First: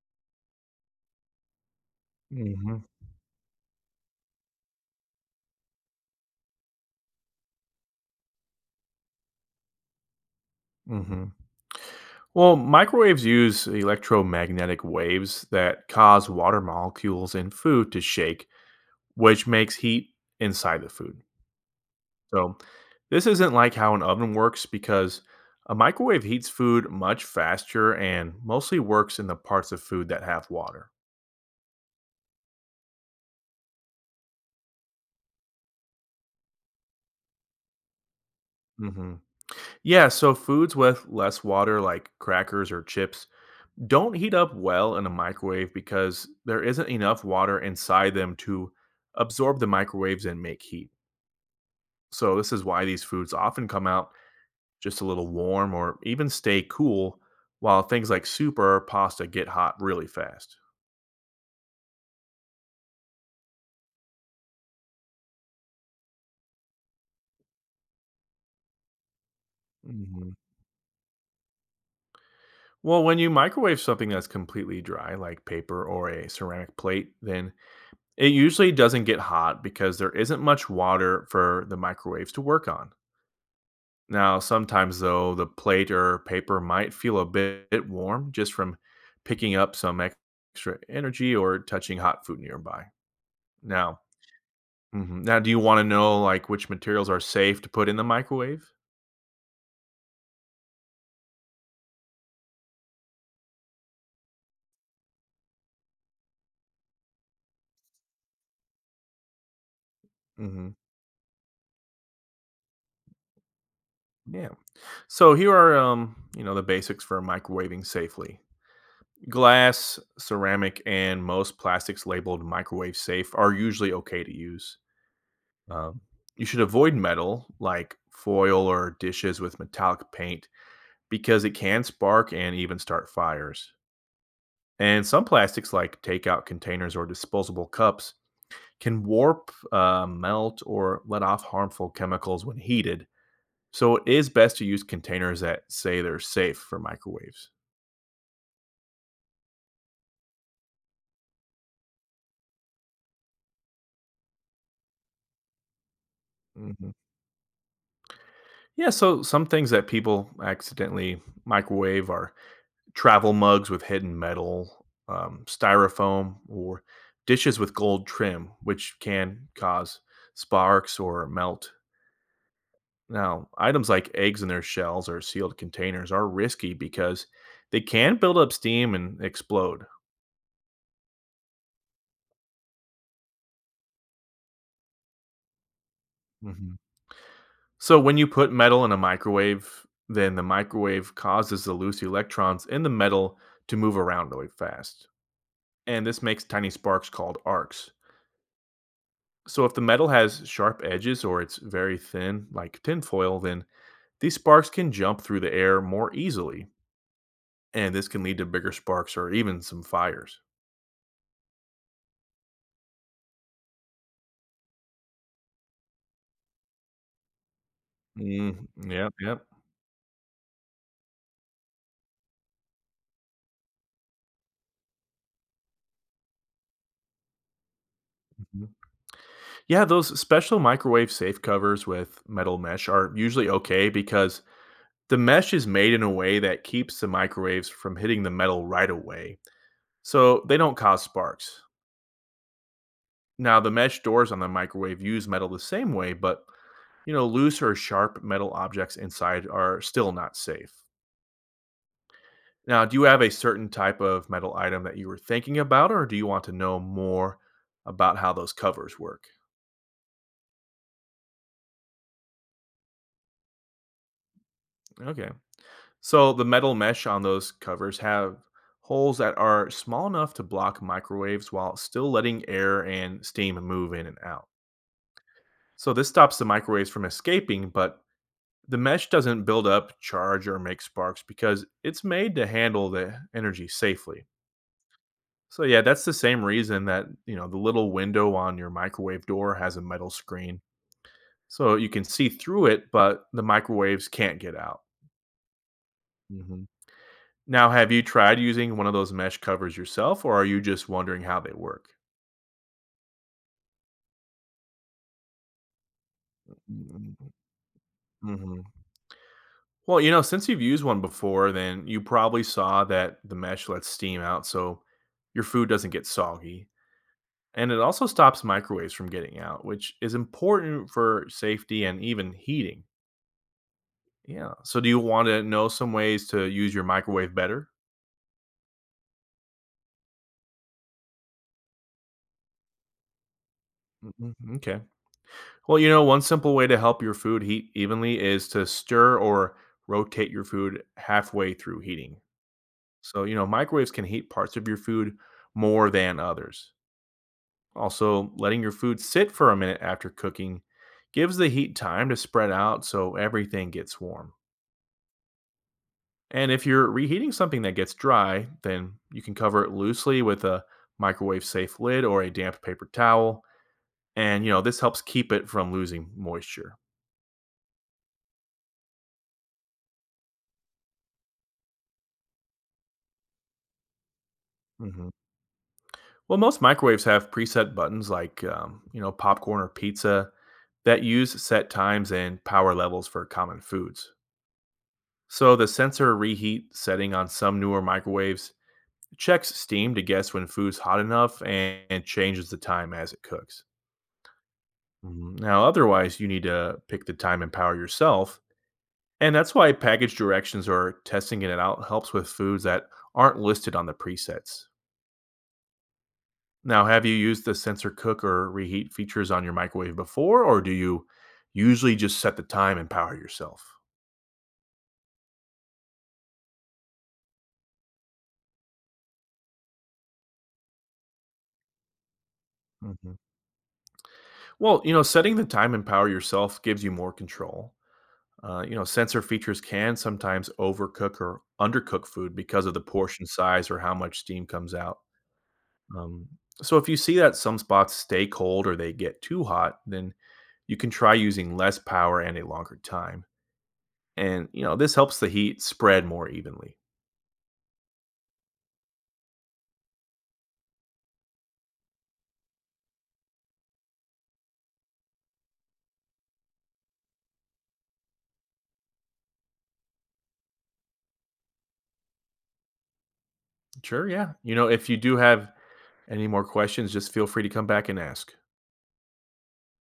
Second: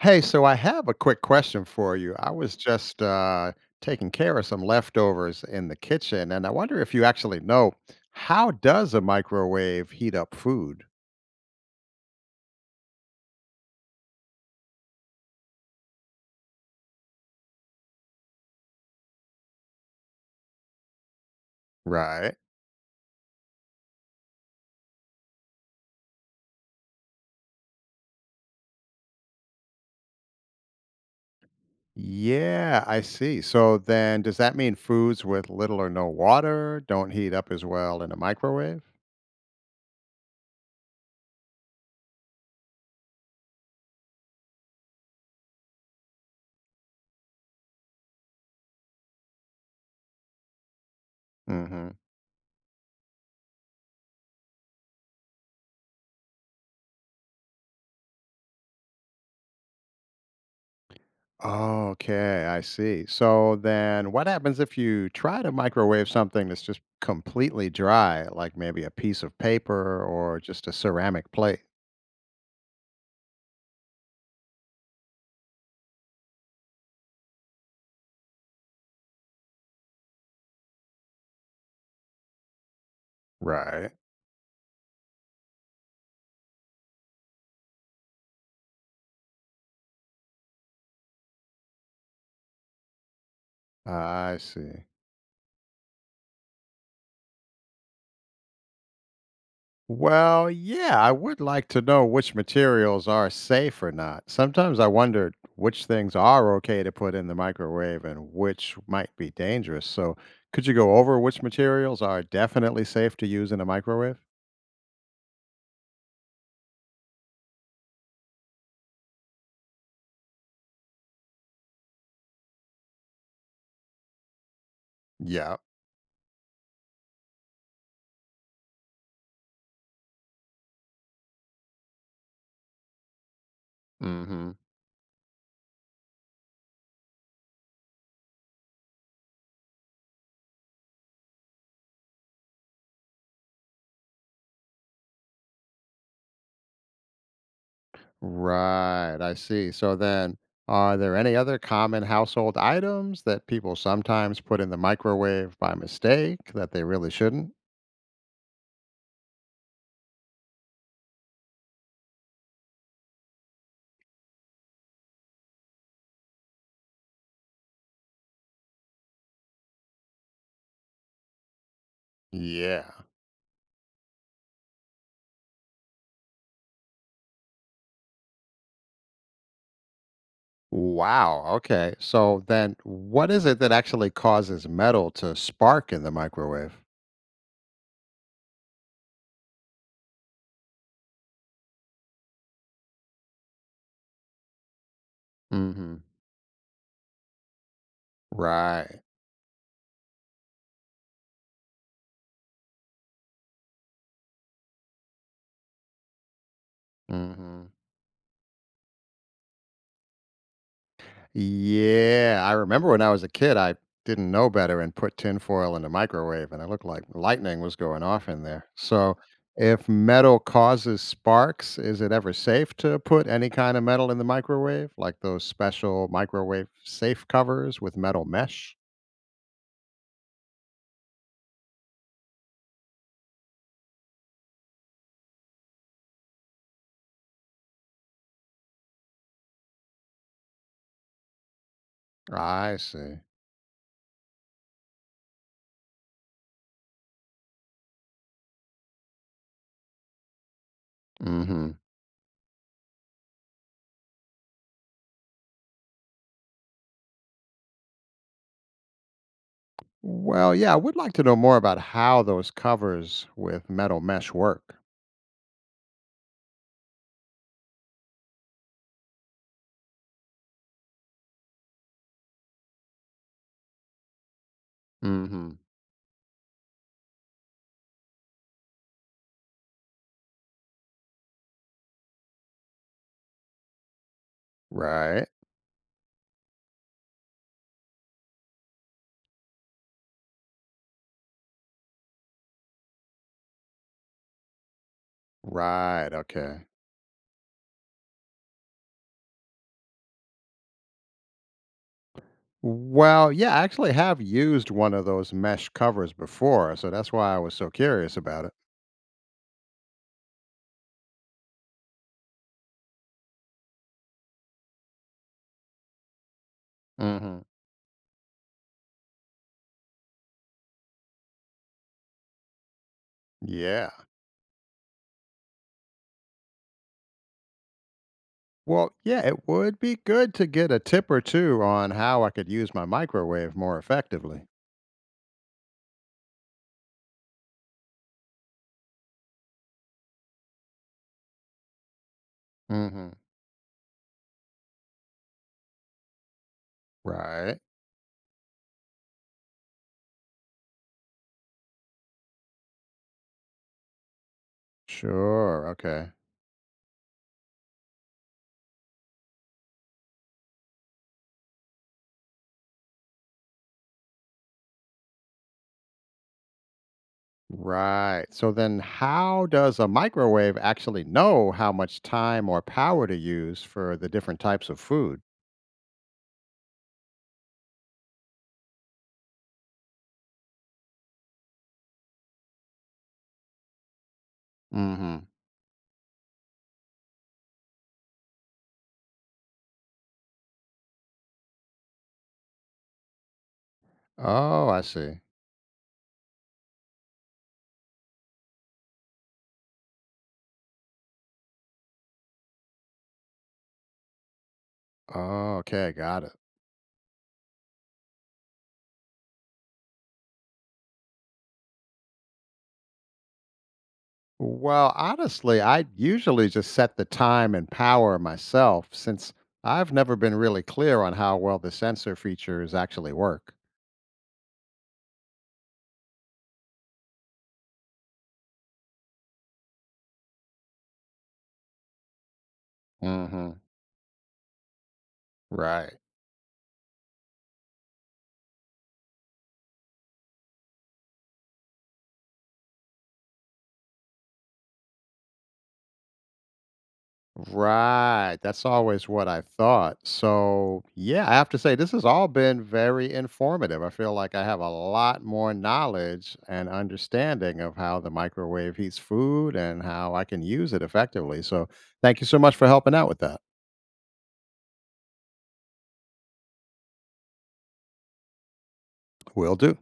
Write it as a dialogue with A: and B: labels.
A: Hey, so I have a quick question for you. I was
B: Mhm,
A: just taking care of some leftovers in the kitchen, and I wonder if you actually know how does a microwave heat up food?
B: mhm. Well, microwaves use electromagnetic waves that cause water molecules in food to shake, which makes heat inside the food.
A: Right.
B: So, this isn't like how an oven works because a microwave heats food much faster and mostly works in the parts of food that have water.
A: Yeah, I see. So then, does that mean foods with little or no water don't heat up as well in a microwave?
B: Hmm Yeah, so foods with less water, like crackers or chips, don't heat up well in a microwave because there isn't enough water inside them to absorb the microwaves and make heat.
A: hmm
B: So, this is why these foods often come out just a little warm or even stay cool, while things like soup or pasta get hot really fast.
A: Okay, I see. So then what happens if you try to microwave something that's just completely dry, like maybe a piece of paper
B: Mhm.
A: or just a ceramic plate?
B: Well, when you microwave something that's completely dry, like paper or a ceramic plate, then it usually doesn't get hot because there isn't much water for the microwaves to work on.
A: Right.
B: Now, sometimes though, the plate or paper might feel a bit warm just from picking up some ex- extra energy or touching hot food nearby. Now,
A: I see.
B: mhm, now, do you want to know like which materials are safe to put in the microwave?
A: Well, yeah, I would like to know which materials are safe or not. Sometimes I wondered which things are okay to put in the microwave and which might be dangerous. So, could you
B: Hmm
A: go over which materials are definitely safe to use in a microwave?
B: Yeah. So here are you know the basics for microwaving safely. Glass, ceramic, and most plastics labeled microwave safe are usually okay to use.
A: Yeah.
B: Um, you should avoid metal like foil or dishes with metallic paint because it can spark and even start fires. And some plastics, like takeout containers or disposable cups, can warp, melt, or let off harmful chemicals when heated. So it is best to use containers that say they're safe for microwaves.
A: Right, I see. So then, are there any other common household items that people sometimes put in the microwave by mistake that they
B: Mhm.
A: really shouldn't?
B: Yeah, so some things that people accidentally microwave are travel mugs with hidden metal, styrofoam, or dishes with gold trim, which can cause sparks or melt.
A: Yeah.
B: Now, items like eggs in their shells or sealed containers are risky because they can build up steam and explode.
A: Wow. Okay. So then, what is it that actually causes metal to spark in the
B: Mhm.
A: microwave?
B: So, when you put metal in a microwave, then the microwave causes the loose electrons in the metal to move around really fast.
A: Mm hmm.
B: And this makes tiny sparks called arcs.
A: Right.
B: So if the metal has sharp edges or it's very thin, like tinfoil, then these sparks can jump through the air more easily,
A: Mm hmm.
B: and this can lead to bigger sparks or even some fires.
A: Yeah, I remember when I was a kid, I didn't know better and put tinfoil in the microwave, and it looked like lightning was going off in there.
B: Mm, yep,
A: So,
B: yep.
A: if metal causes sparks, is it ever safe to put any kind of metal in the microwave, like those special microwave safe covers with metal
B: mhm.
A: mesh?
B: Yeah, those special microwave safe covers with metal mesh are usually okay because the mesh is made in a way that keeps the microwaves from hitting the metal right away, so they don't cause sparks.
A: I see.
B: Now, the mesh doors on the microwave use metal the same way, but you know, loose or sharp metal objects inside are still not safe.
A: Hmm.
B: Now, do you have a certain type of metal item that you were thinking about, or do you want to know more about how those covers work?
A: Well, yeah, I would like to know more about how those covers with metal mesh work.
B: Okay. So, the metal mesh on those covers have holes that are small enough to block microwaves while still letting air and steam move in and out.
A: Hmm.
B: So, this stops the microwaves from escaping, but the mesh doesn't build up charge or make sparks because it's made to handle the energy safely.
A: Right.
B: So yeah, that's the same reason that, you know, the little window on your microwave door has a metal screen. So you can see through it, but the microwaves can't get out.
A: Right.
B: Hmm
A: Okay.
B: Now, have you tried using one of those mesh covers yourself, or are you just wondering how they work?
A: Well, yeah, I actually have used one of those mesh covers before, so that's why I was so curious about it.
B: Mm-hmm. Well, you know, since you've used one before, then you probably saw that the mesh lets steam out so your food doesn't get soggy.
A: Hmm.
B: And it also stops microwaves from getting out, which is important for safety and even heating.
A: Yeah.
B: Yeah. So do you wanna know some ways to use your microwave better?
A: Well, yeah, it would be good to get a tip or two on how I could use my microwave more
B: Mm,
A: effectively.
B: mm, Well, you know, one simple way to help your food heat evenly is to stir or rotate your food halfway through heating.
A: Hmm.
B: So, you know, microwaves can heat parts of your food more than others.
A: Right.
B: Also, letting your food sit for a minute after cooking gives the heat time to spread out so everything gets warm.
A: Sure. Okay.
B: And if you're reheating something that gets dry, then you can cover it loosely with a microwave safe lid or a damp paper towel. And you know this helps keep it from losing moisture.
A: Right. So then, how does a microwave actually know how much time or power to use for the different types of
B: Mhm.
A: food?
B: Well, most microwaves have preset buttons like you know popcorn or pizza that use set times and power levels for common foods.
A: Hmm.
B: So the sensor reheat setting on some newer microwaves checks steam to guess when food's hot enough and, changes the time as it cooks.
A: Oh, I see.
B: Mhm. Now, otherwise, you need to pick the time and power yourself. And that's why package directions or testing it out helps with foods that aren't listed on the presets.
A: Oh, okay. Got it.
B: Now, have you used the sensor cook or reheat features on your microwave before, or do you usually just set the time and power yourself?
A: Well, honestly, I usually just set the time and power myself since I've never been really clear on how well the sensor features actually
B: Mhm.
A: work.
B: Well, you know, setting the time and power yourself gives you more control. You know, sensor features can sometimes overcook or undercook food because of the portion
A: Hmm.
B: size or how much steam comes out.
A: Right.
B: Um, so, if you see that some spots stay cold or they get too hot, then you can try using less power and a longer time. And, you know, this helps the heat spread more evenly.
A: Right. That's always what I thought. So, yeah, I have to say, this has all been very informative. I feel like I have a lot more knowledge and understanding of how the microwave heats food and how I can use it effectively. So, thank you so much for helping out with that.
B: Sure, yeah. You know, if you do have any more questions, just feel free to come back and ask.
A: Will do.